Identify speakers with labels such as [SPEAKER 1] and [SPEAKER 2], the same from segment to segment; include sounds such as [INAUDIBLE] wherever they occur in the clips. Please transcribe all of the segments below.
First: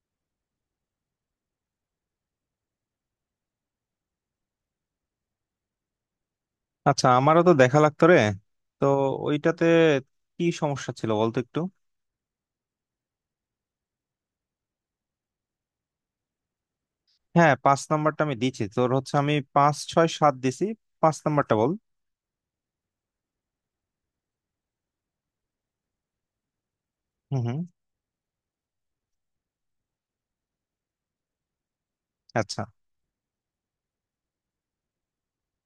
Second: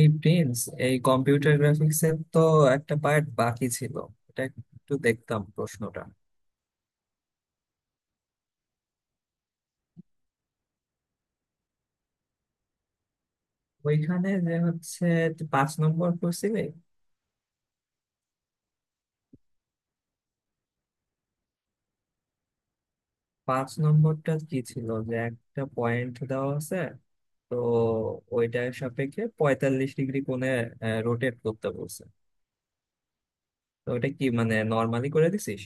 [SPEAKER 1] এই প্রিন্স, এই computer graphics এর তো একটা পার্ট বাকি ছিল, এটা একটু দেখতাম প্রশ্নটা।
[SPEAKER 2] আচ্ছা আমারও তো দেখা লাগতো রে, তো ওইটাতে কি সমস্যা ছিল বলতো একটু।
[SPEAKER 1] ওইখানে যে হচ্ছে তুই পাঁচ নম্বর করছিলি।
[SPEAKER 2] হ্যাঁ, পাঁচ নাম্বারটা আমি দিছি, তোর হচ্ছে আমি পাঁচ ছয় সাত দিছি। পাঁচ নাম্বারটা বল।
[SPEAKER 1] পাঁচ নম্বরটা কি ছিল যে একটা পয়েন্ট দেওয়া আছে,
[SPEAKER 2] হুম
[SPEAKER 1] তো
[SPEAKER 2] হুম।
[SPEAKER 1] ওইটার সাপেক্ষে 45 ডিগ্রি কোণে রোটেট করতে বলছে।
[SPEAKER 2] আচ্ছা,
[SPEAKER 1] তো ওটা কি মানে নর্মালি করে দিছিস?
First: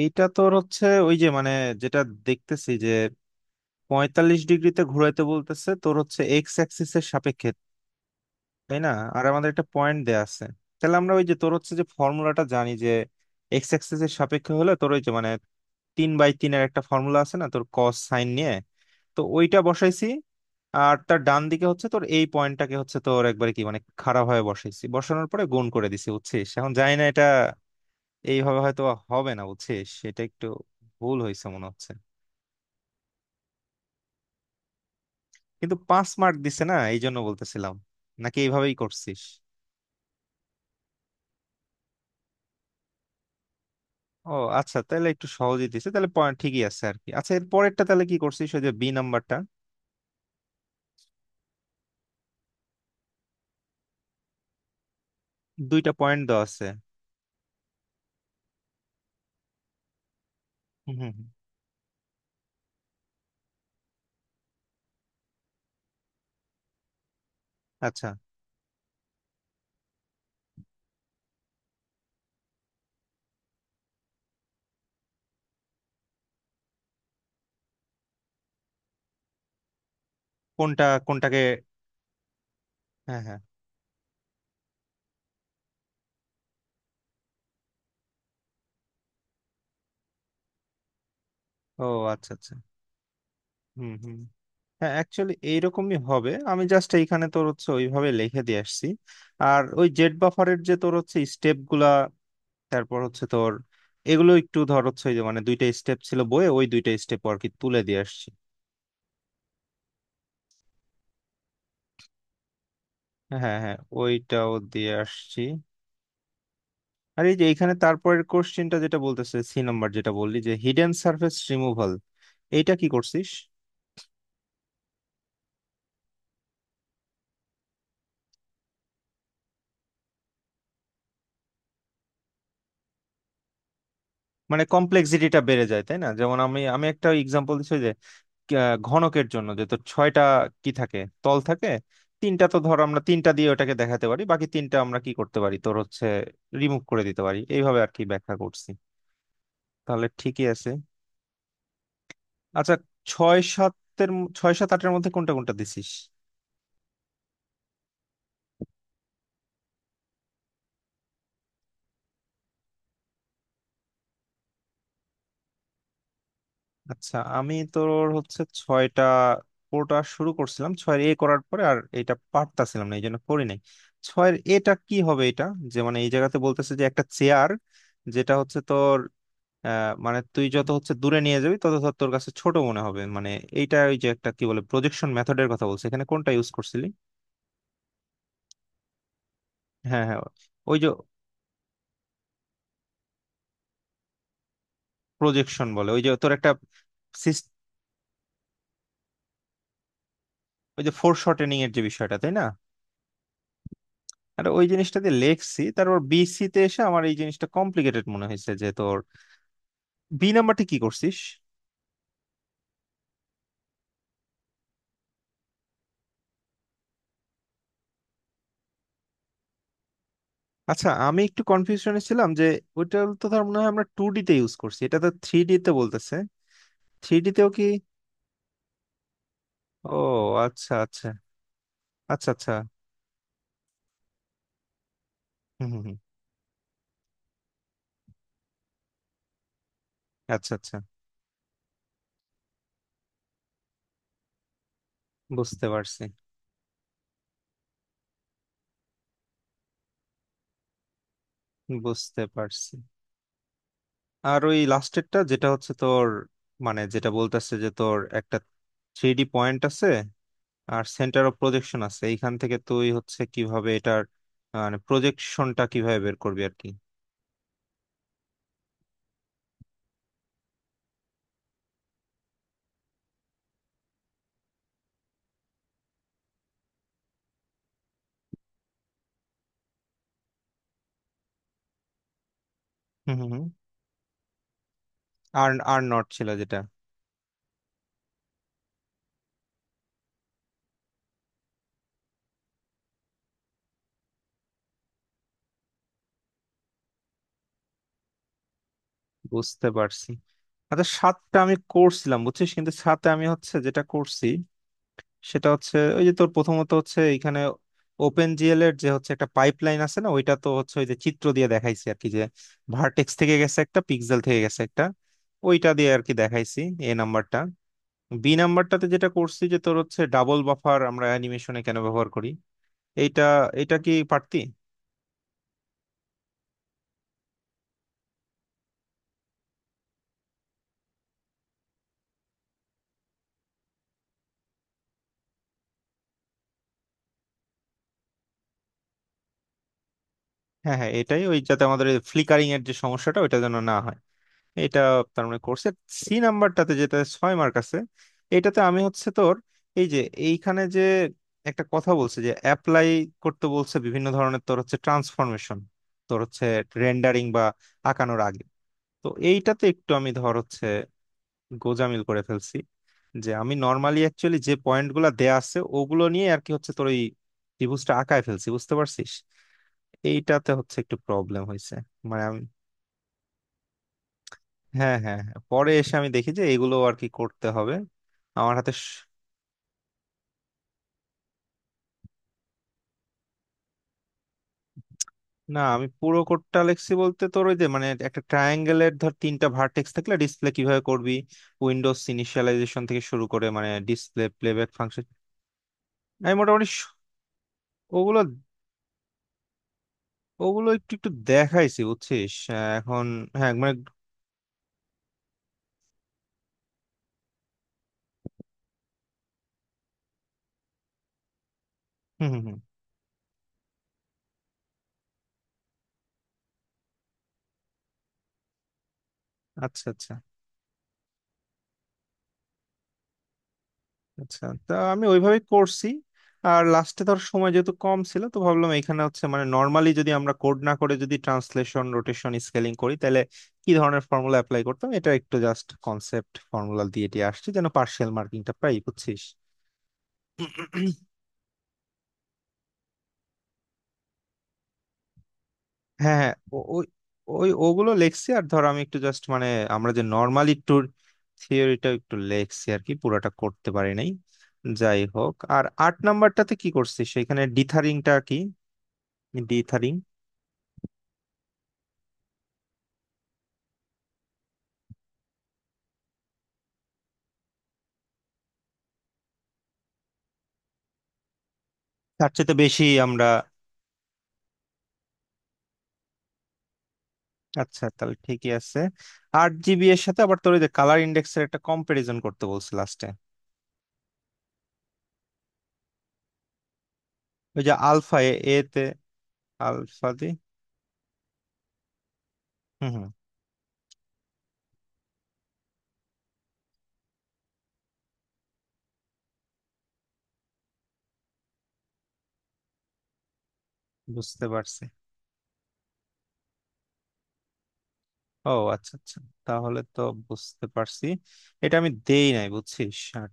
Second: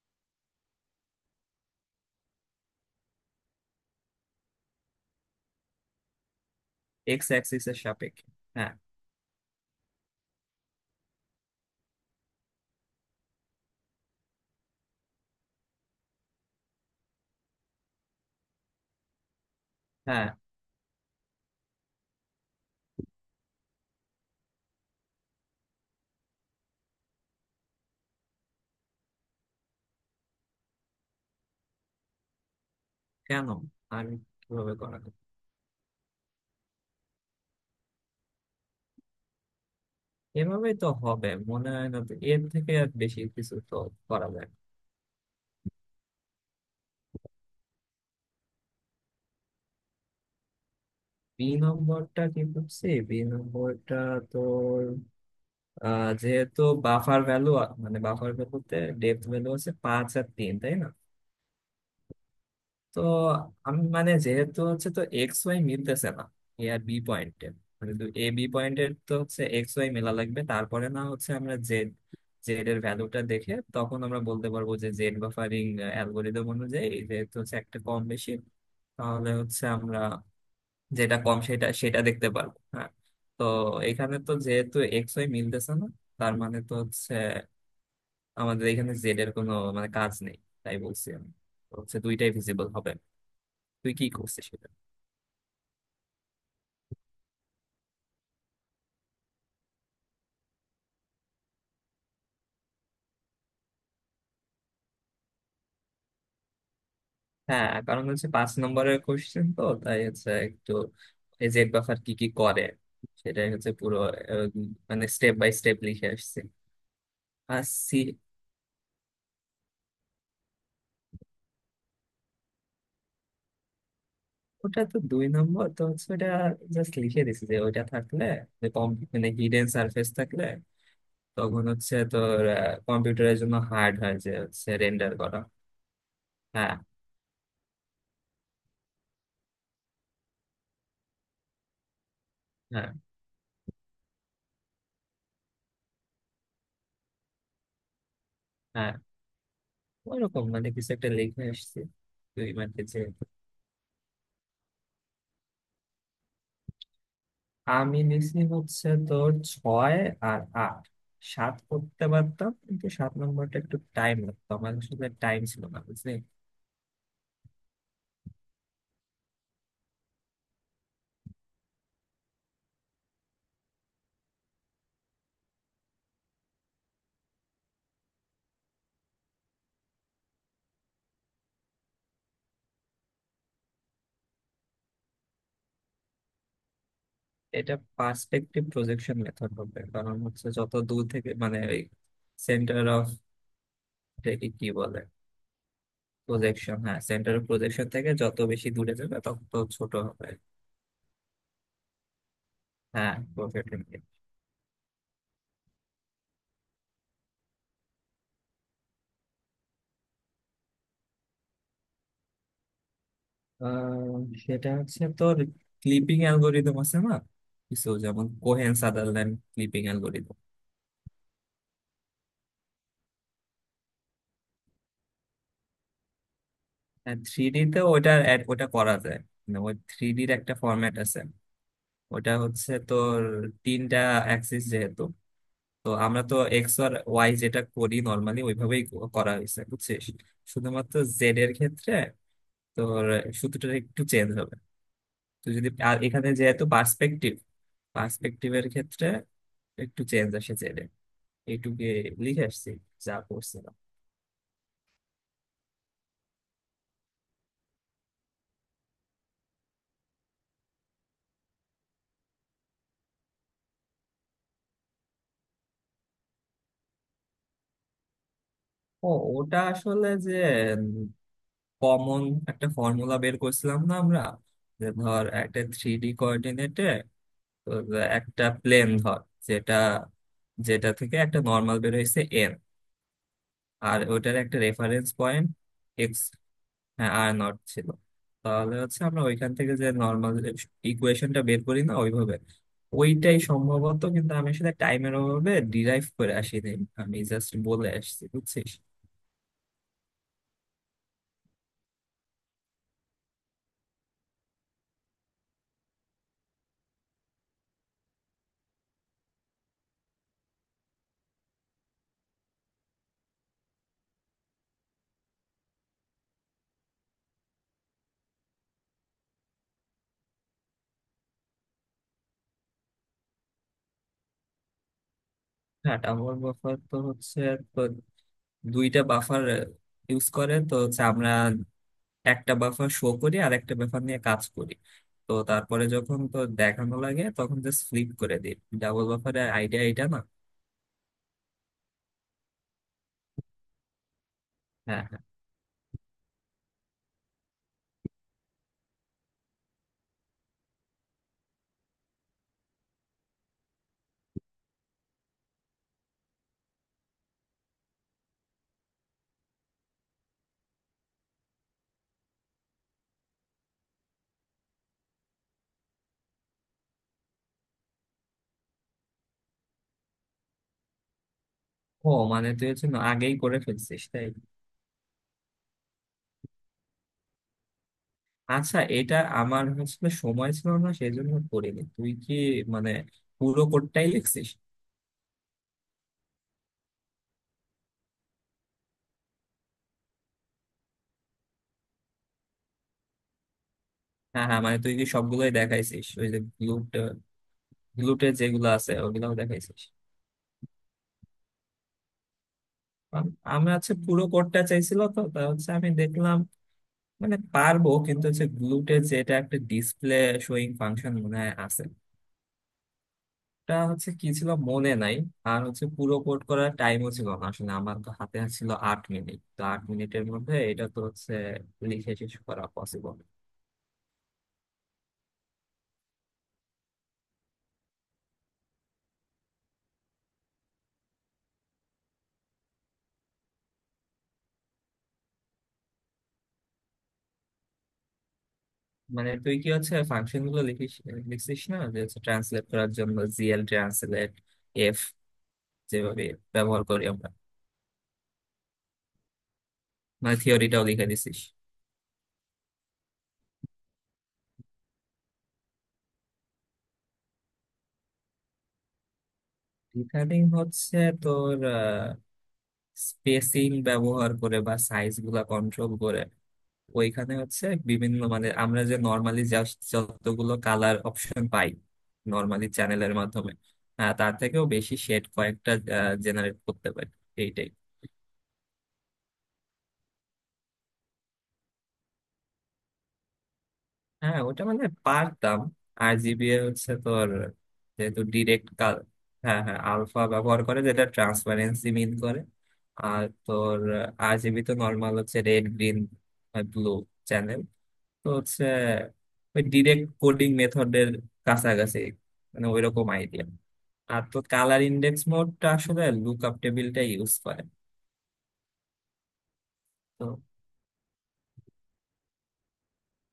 [SPEAKER 2] এইটা তোর হচ্ছে ওই যে মানে, যেটা দেখতেছি যে পঁয়তাল্লিশ ডিগ্রিতে ঘুরাইতে বলতেছে, তোর হচ্ছে এক্স অ্যাক্সিস এর
[SPEAKER 1] এক্স
[SPEAKER 2] সাপেক্ষে,
[SPEAKER 1] অ্যাক্সিস এর সাপেক্ষে, হ্যাঁ,
[SPEAKER 2] তাই না? আর আমাদের একটা পয়েন্ট দেয়া আছে। তাহলে আমরা ওই যে তোর হচ্ছে যে ফর্মুলাটা জানি, যে এক্স অ্যাক্সিস এর সাপেক্ষে হলে তোর ওই যে মানে 3 বাই 3-এর একটা ফর্মুলা আছে না, তোর কস সাইন নিয়ে, তো ওইটা বসাইছি।
[SPEAKER 1] হ্যাঁ।
[SPEAKER 2] আর তার ডান দিকে হচ্ছে তোর এই পয়েন্টটাকে হচ্ছে তোর একবারে কি মানে খারাপ ভাবে বসাইছি, বসানোর পরে গুণ করে দিছি, বুঝছিস? এখন জানি না এটা এইভাবে হয়তো হবে না, বুঝছিস, এটা একটু ভুল হয়েছে মনে হচ্ছে।
[SPEAKER 1] কেন? আমি কিভাবে করা যায়?
[SPEAKER 2] কিন্তু 5 মার্ক দিছে না, এই জন্য বলতেছিলাম, নাকি এইভাবেই করছিস?
[SPEAKER 1] এভাবেই তো হবে মনে হয়, না তো এর থেকে আর বেশি কিছু তো করা
[SPEAKER 2] ও
[SPEAKER 1] যায় না।
[SPEAKER 2] আচ্ছা, তাহলে একটু সহজেই দিছে তাহলে, পয়েন্ট ঠিকই আছে আর কি। আচ্ছা, এর পরেরটা তাহলে কি করছিস, ওই যে বি নাম্বারটা?
[SPEAKER 1] বি নম্বরটা কি করছি? বি নম্বরটা তোর
[SPEAKER 2] দুইটা পয়েন্ট দেওয়া
[SPEAKER 1] যেহেতু
[SPEAKER 2] আছে।
[SPEAKER 1] বাফার ভ্যালু, মানে বাফার ভ্যালুতে ডেপথ ভ্যালু হচ্ছে পাঁচ আর তিন, তাই না?
[SPEAKER 2] হুম হুম হুম।
[SPEAKER 1] তো আমি মানে যেহেতু হচ্ছে তো এক্স ওয়াই মিলতেছে না এ আর বি পয়েন্টে, মানে
[SPEAKER 2] আচ্ছা,
[SPEAKER 1] এ বি পয়েন্টের তো হচ্ছে এক্স ওয়াই মেলা লাগবে, তারপরে না হচ্ছে আমরা জেড, জেড এর ভ্যালুটা দেখে তখন আমরা বলতে পারবো যে জেড বাফারিং অ্যালগোরিদম অনুযায়ী যেহেতু হচ্ছে একটা কম বেশি, তাহলে হচ্ছে আমরা
[SPEAKER 2] কোনটা
[SPEAKER 1] যেটা কম
[SPEAKER 2] কোনটাকে?
[SPEAKER 1] সেটা সেটা দেখতে পারবো। হ্যাঁ।
[SPEAKER 2] হ্যাঁ হ্যাঁ।
[SPEAKER 1] তো এখানে তো যেহেতু এক্স ওয়াই মিলতেছে না, তার মানে তো হচ্ছে আমাদের এখানে জেড এর কোনো মানে কাজ নেই, তাই বলছি আমি। তো
[SPEAKER 2] ও
[SPEAKER 1] হচ্ছে দুইটাই
[SPEAKER 2] আচ্ছা আচ্ছা।
[SPEAKER 1] ভিজিবল হবে।
[SPEAKER 2] হুম
[SPEAKER 1] তুই কি
[SPEAKER 2] হুম।
[SPEAKER 1] করছিস সেটা?
[SPEAKER 2] হ্যাঁ, অ্যাকচুয়ালি এইরকমই হবে, আমি জাস্ট এইখানে তোর হচ্ছে ওইভাবে লিখে দিয়ে আসছি। আর ওই জেট বাফারের যে তোর হচ্ছে স্টেপ গুলা, তারপর হচ্ছে তোর এগুলো একটু ধর হচ্ছে ওই যে মানে দুইটা স্টেপ ছিল বইয়ে, ওই দুইটা স্টেপ আর কি
[SPEAKER 1] হ্যাঁ,
[SPEAKER 2] তুলে দিয়ে
[SPEAKER 1] কারণ হচ্ছে
[SPEAKER 2] আসছি।
[SPEAKER 1] পাঁচ নম্বরের কোশ্চেন তো, তাই হচ্ছে একটু এই জেড বাফার কি কি করে সেটাই
[SPEAKER 2] হ্যাঁ
[SPEAKER 1] হচ্ছে
[SPEAKER 2] হ্যাঁ,
[SPEAKER 1] পুরো। আহ,
[SPEAKER 2] ওইটাও দিয়ে
[SPEAKER 1] মানে স্টেপ
[SPEAKER 2] আসছি।
[SPEAKER 1] বাই স্টেপ লিখে আসছি।
[SPEAKER 2] আর এই যে
[SPEAKER 1] আর
[SPEAKER 2] এইখানে
[SPEAKER 1] সি,
[SPEAKER 2] তারপরের কোশ্চেনটা যেটা বলতেছে সি নাম্বার, যেটা বললি যে হিডেন সারফেস রিমুভাল, এইটা কি করছিস?
[SPEAKER 1] ওটা তো দুই নম্বর, তো হচ্ছে ওটা জাস্ট লিখে দিছি যে ওইটা থাকলে কম, মানে হিডেন সারফেস থাকলে তখন হচ্ছে তোর কম্পিউটারের জন্য হার্ড হয় যে
[SPEAKER 2] মানে
[SPEAKER 1] হচ্ছে রেন্ডার করা।
[SPEAKER 2] কমপ্লেক্সিটিটা বেড়ে যায়, তাই না? যেমন আমি
[SPEAKER 1] হ্যাঁ,
[SPEAKER 2] আমি একটা এক্সাম্পল দিচ্ছি। ঘনকের জন্য যে তো ছয়টা কি থাকে, তল থাকে তিনটা। তো ধর
[SPEAKER 1] হ্যাঁ,
[SPEAKER 2] আমরা তিনটা দিয়ে ওটাকে দেখাতে পারি, বাকি তিনটা আমরা কি করতে পারি, তোর হচ্ছে রিমুভ করে দিতে পারি, এইভাবে আর কি ব্যাখ্যা করছি।
[SPEAKER 1] হ্যাঁ।
[SPEAKER 2] তাহলে ঠিকই
[SPEAKER 1] ওইরকম
[SPEAKER 2] আছে।
[SPEAKER 1] মানে কিছু একটা লিখে আসছি দুই
[SPEAKER 2] আচ্ছা,
[SPEAKER 1] মার্কের যে।
[SPEAKER 2] ছয় সাত আটের মধ্যে কোনটা কোনটা দিছিস?
[SPEAKER 1] আমি নিছি হচ্ছে তোর ছয় আর আট, সাত করতে পারতাম কিন্তু সাত নম্বরটা একটু টাইম লাগতো, আমার আসলে টাইম ছিল না বুঝলি।
[SPEAKER 2] আচ্ছা আমি তোর হচ্ছে ছয়টা কোটা শুরু করছিলাম, ছয়ের এ করার পরে আর এটা পারতাছিলাম না, এই জন্য করি নাই। ছয়ের এটা কি হবে, এটা? যে মানে এই জায়গাতে বলতেছে যে একটা চেয়ার, যেটা হচ্ছে তোর, মানে তুই যত হচ্ছে দূরে নিয়ে যাবি তত ধর তোর কাছে ছোট মনে হবে, মানে এইটা ওই যে একটা কি বলে প্রজেকশন মেথডের কথা বলছে, এখানে কোনটা ইউজ করছিলি?
[SPEAKER 1] এটা পার্সপেক্টিভ প্রজেকশন মেথড হবে,
[SPEAKER 2] হ্যাঁ
[SPEAKER 1] কারণ
[SPEAKER 2] হ্যাঁ,
[SPEAKER 1] হচ্ছে যত
[SPEAKER 2] ওই যে
[SPEAKER 1] দূর থেকে মানে ওই সেন্টার অফ কি বলে
[SPEAKER 2] প্রজেকশন বলে ওই যে তোর একটা,
[SPEAKER 1] প্রজেকশন, হ্যাঁ সেন্টার অফ
[SPEAKER 2] সিস-
[SPEAKER 1] প্রজেকশন থেকে যত বেশি দূরে যাবে তত ছোট হবে।
[SPEAKER 2] ওই যে ফোর শর্টেনিং এর যে বিষয়টা, তাই না?
[SPEAKER 1] হ্যাঁ প্রোফেটিং।
[SPEAKER 2] আর ওই জিনিসটা দিয়ে লেখছি। তারপর বিসি তে এসে আমার এই জিনিসটা কমপ্লিকেটেড মনে হয়েছে, যে তোর বি নাম্বারটি কি করছিস?
[SPEAKER 1] সেটা হচ্ছে তোর ক্লিপিং অ্যালগোরিদম আছে না কিছু, যেমন কোহেন সাদারল্যান্ড ক্লিপিং অ্যালগোরিদম।
[SPEAKER 2] আচ্ছা আমি একটু কনফিউশনে ছিলাম যে ওইটা তো ধর মনে হয় আমরা টু ডি তে ইউজ করছি, এটা তো থ্রি ডি তে বলতেছে। থ্রি
[SPEAKER 1] হ্যাঁ,
[SPEAKER 2] ডি
[SPEAKER 1] থ্রি
[SPEAKER 2] তেও
[SPEAKER 1] ডি
[SPEAKER 2] কি?
[SPEAKER 1] তে ওটা ওটা করা যায়। মানে ওই
[SPEAKER 2] ও
[SPEAKER 1] থ্রি ডির একটা
[SPEAKER 2] আচ্ছা
[SPEAKER 1] ফরম্যাট
[SPEAKER 2] আচ্ছা।
[SPEAKER 1] আছে।
[SPEAKER 2] আচ্ছা
[SPEAKER 1] ওটা
[SPEAKER 2] আচ্ছা।
[SPEAKER 1] হচ্ছে তোর তিনটা অ্যাক্সিস যেহেতু,
[SPEAKER 2] হুম হুম
[SPEAKER 1] তো
[SPEAKER 2] হুম।
[SPEAKER 1] আমরা তো এক্স আর ওয়াই যেটা করি নর্মালি ওইভাবেই করা হয়েছে বুঝছিস।
[SPEAKER 2] আচ্ছা আচ্ছা।
[SPEAKER 1] শুধুমাত্র জেড এর ক্ষেত্রে তোর সূত্রটা একটু চেঞ্জ হবে। তো
[SPEAKER 2] বুঝতে
[SPEAKER 1] যদি আর
[SPEAKER 2] পারছি।
[SPEAKER 1] এখানে যেহেতু পার্সপেক্টিভ, পার্সপেক্টিভের ক্ষেত্রে একটু চেঞ্জ আসে জেড এইটুকে,
[SPEAKER 2] বুঝতে
[SPEAKER 1] লিখে আসছি
[SPEAKER 2] পারছি।
[SPEAKER 1] যা করছিলাম।
[SPEAKER 2] আর ওই লাস্টেরটা যেটা হচ্ছে তোর, মানে যেটা বলতেছে যে তোর একটা থ্রি ডি পয়েন্ট আছে আর সেন্টার অফ প্রজেকশন আছে, এইখান থেকে তুই হচ্ছে কিভাবে এটার, মানে প্রজেকশনটা কিভাবে বের করবি আর কি?
[SPEAKER 1] ও, ওটা আসলে যে কমন একটা ফর্মুলা বের করছিলাম না আমরা, যে ধর একটা থ্রি ডি কোঅর্ডিনেটে একটা প্লেন ধর, যেটা যেটা থেকে একটা নর্মাল বের হয়েছে এন,
[SPEAKER 2] হুম হুম হুম।
[SPEAKER 1] আর ওটার একটা রেফারেন্স পয়েন্ট
[SPEAKER 2] আর আর নট
[SPEAKER 1] এক্স,
[SPEAKER 2] ছিল, যেটা।
[SPEAKER 1] হ্যাঁ আর নট ছিল, তাহলে হচ্ছে আমরা ওইখান থেকে যে নর্মাল ইকুয়েশনটা বের করি না ওইভাবে, ওইটাই সম্ভবত কিন্তু আমি আসলে টাইমের অভাবে ডিরাইভ করে আসিনি, আমি জাস্ট বলে আসছি বুঝছিস।
[SPEAKER 2] বুঝতে পারছি। আচ্ছা, সাতটা আমি করছিলাম বুঝছিস, কিন্তু সাথে আমি হচ্ছে যেটা করছি সেটা হচ্ছে ওই যে তোর প্রথমত হচ্ছে এখানে ওপেন জিএল এর যে হচ্ছে একটা পাইপলাইন আছে না, ওইটা তো হচ্ছে ওই যে চিত্র দিয়ে দেখাইছি আর কি, যে ভার্টেক্স থেকে গেছে একটা, পিক্সেল থেকে গেছে একটা, ওইটা দিয়ে আর কি দেখাইছি, এ নাম্বারটা। বি নাম্বারটাতে যেটা করছি যে তোর হচ্ছে ডাবল বাফার আমরা অ্যানিমেশনে কেন ব্যবহার করি, এইটা, এটা কি পারতি?
[SPEAKER 1] হ্যাঁ টাম্বল বাফার তো হচ্ছে, তো দুইটা বাফার ইউজ করে তো হচ্ছে আমরা, একটা বাফার শো করি আর একটা বাফার নিয়ে কাজ করি, তো তারপরে যখন তো দেখানো লাগে তখন জাস্ট ফ্লিপ করে দিই। ডাবল বাফারের আইডিয়া এটা না?
[SPEAKER 2] হ্যাঁ হ্যাঁ, এটাই, ওই যাতে আমাদের ফ্লিকারিং এর যে সমস্যাটা ওইটা যেন না হয়, এটা।
[SPEAKER 1] হ্যাঁ, হ্যাঁ।
[SPEAKER 2] তার মানে কোর্সে সি নাম্বারটাতে যেটা 6 মার্ক আছে, এটাতে আমি হচ্ছে তোর এই যে এইখানে যে একটা কথা বলছে যে অ্যাপ্লাই করতে বলছে বিভিন্ন ধরনের তোর হচ্ছে ট্রান্সফরমেশন, তোর হচ্ছে রেন্ডারিং বা আঁকানোর আগে, তো এইটাতে একটু আমি ধর হচ্ছে গোজামিল করে ফেলছি, যে আমি নর্মালি অ্যাকচুয়ালি যে পয়েন্টগুলো দেয়া আছে ওগুলো নিয়ে আর কি হচ্ছে তোর ওই ত্রিভুজটা আঁকায় ফেলছি, বুঝতে পারছিস, এইটাতে হচ্ছে একটু প্রবলেম হয়েছে।
[SPEAKER 1] ও,
[SPEAKER 2] মানে
[SPEAKER 1] মানে তুই হচ্ছে না আগেই করে ফেলছিস তাই।
[SPEAKER 2] হ্যাঁ হ্যাঁ হ্যাঁ। পরে এসে আমি দেখি যে এগুলো আর কি করতে হবে, আমার হাতে
[SPEAKER 1] আচ্ছা এটা আমার আসলে সময় ছিল না সেই জন্য করিনি, তুই কি মানে পুরো কোডটাই লিখছিস?
[SPEAKER 2] না, আমি পুরো কোডটা লিখছি বলতে তোর ওই যে মানে একটা ট্রায়াঙ্গেলের ধর তিনটা ভার্টেক্স থাকলে ডিসপ্লে কিভাবে করবি, উইন্ডোজ ইনিশিয়ালাইজেশন থেকে শুরু করে মানে ডিসপ্লে
[SPEAKER 1] হ্যাঁ, হ্যাঁ,
[SPEAKER 2] প্লেব্যাক
[SPEAKER 1] মানে তুই
[SPEAKER 2] ফাংশন।
[SPEAKER 1] কি সবগুলোই দেখাইছিস ওই
[SPEAKER 2] আমি
[SPEAKER 1] যে
[SPEAKER 2] মোটামুটি
[SPEAKER 1] গ্লুট,
[SPEAKER 2] স- ওগুলো
[SPEAKER 1] গ্লুটে যেগুলো আছে ওগুলাও দেখাইছিস?
[SPEAKER 2] ওগুলো একটু একটু দেখাইছি বুঝছিস এখন। হ্যাঁ
[SPEAKER 1] আমি
[SPEAKER 2] মানে।
[SPEAKER 1] হচ্ছে পুরো কোডটা চাইছিল, তো তা হচ্ছে আমি দেখলাম মানে পারবো কিন্তু হচ্ছে গ্লুটে যেটা একটা ডিসপ্লে শোয়িং ফাংশন মনে হয় আছে,
[SPEAKER 2] হুম হুম হুম।
[SPEAKER 1] এটা হচ্ছে কি ছিল মনে নাই। আর হচ্ছে পুরো কোড করার টাইমও ছিল না আসলে, আমার তো হাতে ছিল 8 মিনিট, তো আট
[SPEAKER 2] আচ্ছা আচ্ছা।
[SPEAKER 1] মিনিটের মধ্যে এটা তো হচ্ছে লিখে শেষ করা পসিবল।
[SPEAKER 2] আচ্ছা, তা আমি ওইভাবেই করছি। আর লাস্টে ধর সময় যেহেতু কম ছিল, তো ভাবলাম এখানে হচ্ছে মানে নর্মালি যদি আমরা কোড না করে যদি ট্রান্সলেশন রোটেশন স্কেলিং করি, তাহলে কি ধরনের ফর্মুলা অ্যাপ্লাই করতাম, এটা একটু জাস্ট কনসেপ্ট ফর্মুলা দিয়ে দিয়ে আসছি, যেন পার্শিয়াল মার্কিংটা পাই, বুঝছিস।
[SPEAKER 1] মানে তুই কি হচ্ছে ফাংশন গুলো লিখিস,
[SPEAKER 2] [CLEARS THROAT]
[SPEAKER 1] লিখছিস না যে হচ্ছে ট্রান্সলেট করার জন্য জিএল ট্রান্সলেট এফ
[SPEAKER 2] হ্যাঁ
[SPEAKER 1] যেভাবে
[SPEAKER 2] হ্যাঁ।
[SPEAKER 1] ব্যবহার
[SPEAKER 2] ওই
[SPEAKER 1] করি আমরা?
[SPEAKER 2] ওই ওগুলো লেখছি। আর ধর আমি একটু জাস্ট মানে আমরা যে
[SPEAKER 1] মানে
[SPEAKER 2] নর্মালি ট্যুর,
[SPEAKER 1] থিওরিটাও লিখে দিছিস।
[SPEAKER 2] থিওরিটা একটু লেখছি আর কি, পুরোটা করতে পারি নাই। যাই হোক, আর আট নাম্বারটাতে কি করছিস, সেখানে ডিথারিংটা কি, ডিথারিং?
[SPEAKER 1] রিগার্ডিং হচ্ছে তোর স্পেসিং ব্যবহার করে বা সাইজ গুলা কন্ট্রোল করে, ওইখানে হচ্ছে বিভিন্ন মানে আমরা যে নর্মালি যতগুলো কালার অপশন পাই
[SPEAKER 2] তার চেয়ে তো
[SPEAKER 1] নর্মালি
[SPEAKER 2] বেশি
[SPEAKER 1] চ্যানেলের
[SPEAKER 2] আমরা।
[SPEAKER 1] মাধ্যমে, তার থেকেও বেশি শেড কয়েকটা জেনারেট করতে পারি এইটাই।
[SPEAKER 2] আচ্ছা, তাহলে ঠিকই আছে। 8 জিবি এর সাথে আবার তোর ওই যে কালার ইন্ডেক্সের একটা কম্পারিজন করতে বলছে লাস্টে,
[SPEAKER 1] হ্যাঁ ওটা মানে পারতাম, আর জিবিএ হচ্ছে তোর
[SPEAKER 2] ওই যে আলফা,
[SPEAKER 1] যেহেতু
[SPEAKER 2] এ এ
[SPEAKER 1] ডিরেক্ট
[SPEAKER 2] তে
[SPEAKER 1] কাল, হ্যাঁ, হ্যাঁ
[SPEAKER 2] আলফা,
[SPEAKER 1] আলফা ব্যবহার করে যেটা ট্রান্সপারেন্সি মিন করে।
[SPEAKER 2] হুম হুম।
[SPEAKER 1] আর তোর আরজিবি তো নর্মাল হচ্ছে রেড গ্রিন ব্লু চ্যানেল, তো হচ্ছে ওই ডিরেক্ট কোডিং মেথডের কাছাকাছি, মানে ওইরকম আইডিয়া। আর তো
[SPEAKER 2] বুঝতে
[SPEAKER 1] কালার
[SPEAKER 2] পারছি।
[SPEAKER 1] ইন্ডেক্স মোডটা আসলে লুকআপ টেবিলটা ইউজ করে।
[SPEAKER 2] ও আচ্ছা আচ্ছা। তাহলে তো বুঝতে পারছি। এটা আমি দেই নাই বুঝছিস।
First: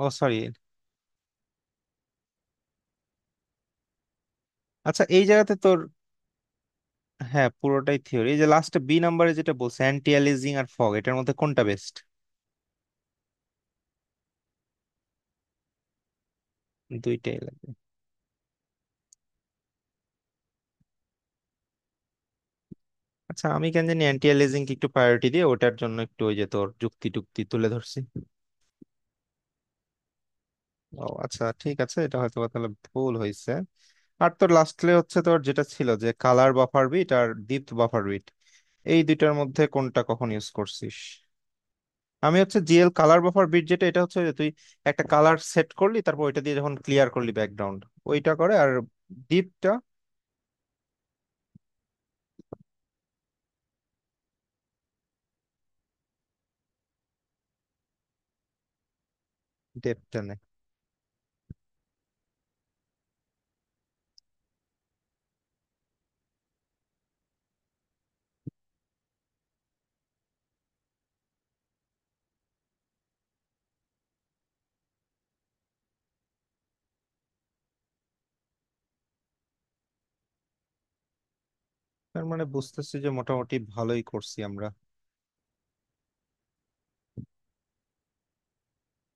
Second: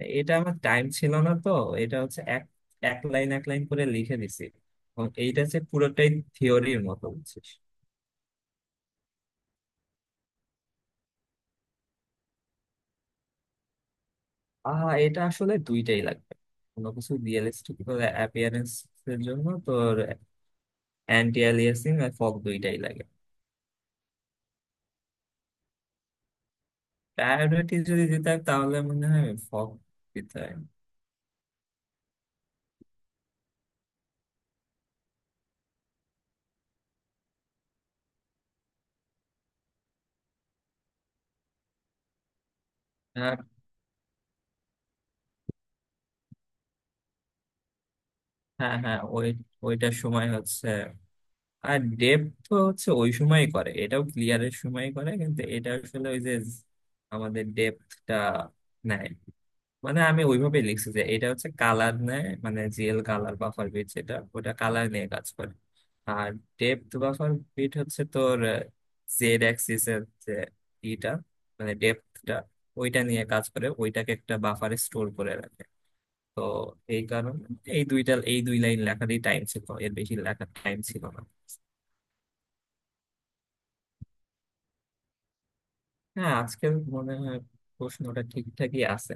[SPEAKER 2] ও
[SPEAKER 1] এটা
[SPEAKER 2] সরি।
[SPEAKER 1] আমার টাইম ছিল না তো, এটা হচ্ছে এক এক লাইন এক লাইন করে লিখে দিছি,
[SPEAKER 2] আচ্ছা,
[SPEAKER 1] এবং
[SPEAKER 2] এই
[SPEAKER 1] এইটা
[SPEAKER 2] জায়গাতে
[SPEAKER 1] হচ্ছে
[SPEAKER 2] তোর,
[SPEAKER 1] পুরোটাই থিওরির মতো
[SPEAKER 2] হ্যাঁ
[SPEAKER 1] বুঝছিস।
[SPEAKER 2] পুরোটাই থিওরি। এই যে লাস্টে বি নাম্বারে যেটা বলছে অ্যান্টি অ্যালিজিং আর ফগ, এটার মধ্যে কোনটা বেস্ট?
[SPEAKER 1] এটা আসলে দুইটাই লাগবে, কোনো কিছু
[SPEAKER 2] দুইটাই লাগে।
[SPEAKER 1] রিয়েলিস্টিক অ্যাপিয়ারেন্স এর জন্য তোর অ্যান্টি অ্যালিয়াসিং আর ফগ দুইটাই লাগে।
[SPEAKER 2] আচ্ছা আমি কেন জানি অ্যান্টি এলিজিং কে একটু প্রায়োরিটি দিয়ে ওটার জন্য একটু ওই যে তোর যুক্তি টুক্তি তুলে
[SPEAKER 1] প্রায়োরিটি
[SPEAKER 2] ধরছি।
[SPEAKER 1] যদি দিতে হয় তাহলে মনে হয় ফগ দিতে হয়।
[SPEAKER 2] ও আচ্ছা, ঠিক আছে, এটা হয়তো বা তাহলে ভুল হয়েছে। আর তোর লাস্টলি হচ্ছে তোর যেটা ছিল যে কালার বাফার বিট আর ডিপথ বাফার বিট, এই দুইটার মধ্যে কোনটা কখন ইউজ করছিস? আমি হচ্ছে জিএল কালার
[SPEAKER 1] আর
[SPEAKER 2] বাফার বিট যেটা, এটা হচ্ছে যে তুই একটা কালার সেট করলি, তারপর ওইটা দিয়ে যখন ক্লিয়ার করলি ব্যাকগ্রাউন্ড, ওইটা করে। আর
[SPEAKER 1] হ্যাঁ, হ্যাঁ,
[SPEAKER 2] ডিপটা,
[SPEAKER 1] ওইটার সময় হচ্ছে, আর ডেপ তো হচ্ছে ওই সময়ই করে, এটাও ক্লিয়ারের সময় করে কিন্তু এটা আসলে ওই যে আমাদের ডেপথটা নেয়। মানে
[SPEAKER 2] ডেপটা
[SPEAKER 1] আমি
[SPEAKER 2] নেয়।
[SPEAKER 1] ওইভাবে লিখছি যে এটা হচ্ছে কালার নেয়, মানে জিএল কালার বাফার বিট যেটা ওটা কালার নিয়ে কাজ করে, আর ডেপথ বাফার বিট হচ্ছে তোর জেড অ্যাক্সিস এর যে ইটা, মানে ডেপথটা ওইটা নিয়ে কাজ করে, ওইটাকে একটা বাফারে স্টোর করে রাখে। তো এই কারণে এই দুই লাইন লেখারই টাইম ছিল, এর বেশি লেখার টাইম ছিল না।
[SPEAKER 2] তার মানে বুঝতেছি যে মোটামুটি ভালোই করছি আমরা।
[SPEAKER 1] হ্যাঁ আজকের মনে হয় প্রশ্নটা ঠিকঠাকই আছে।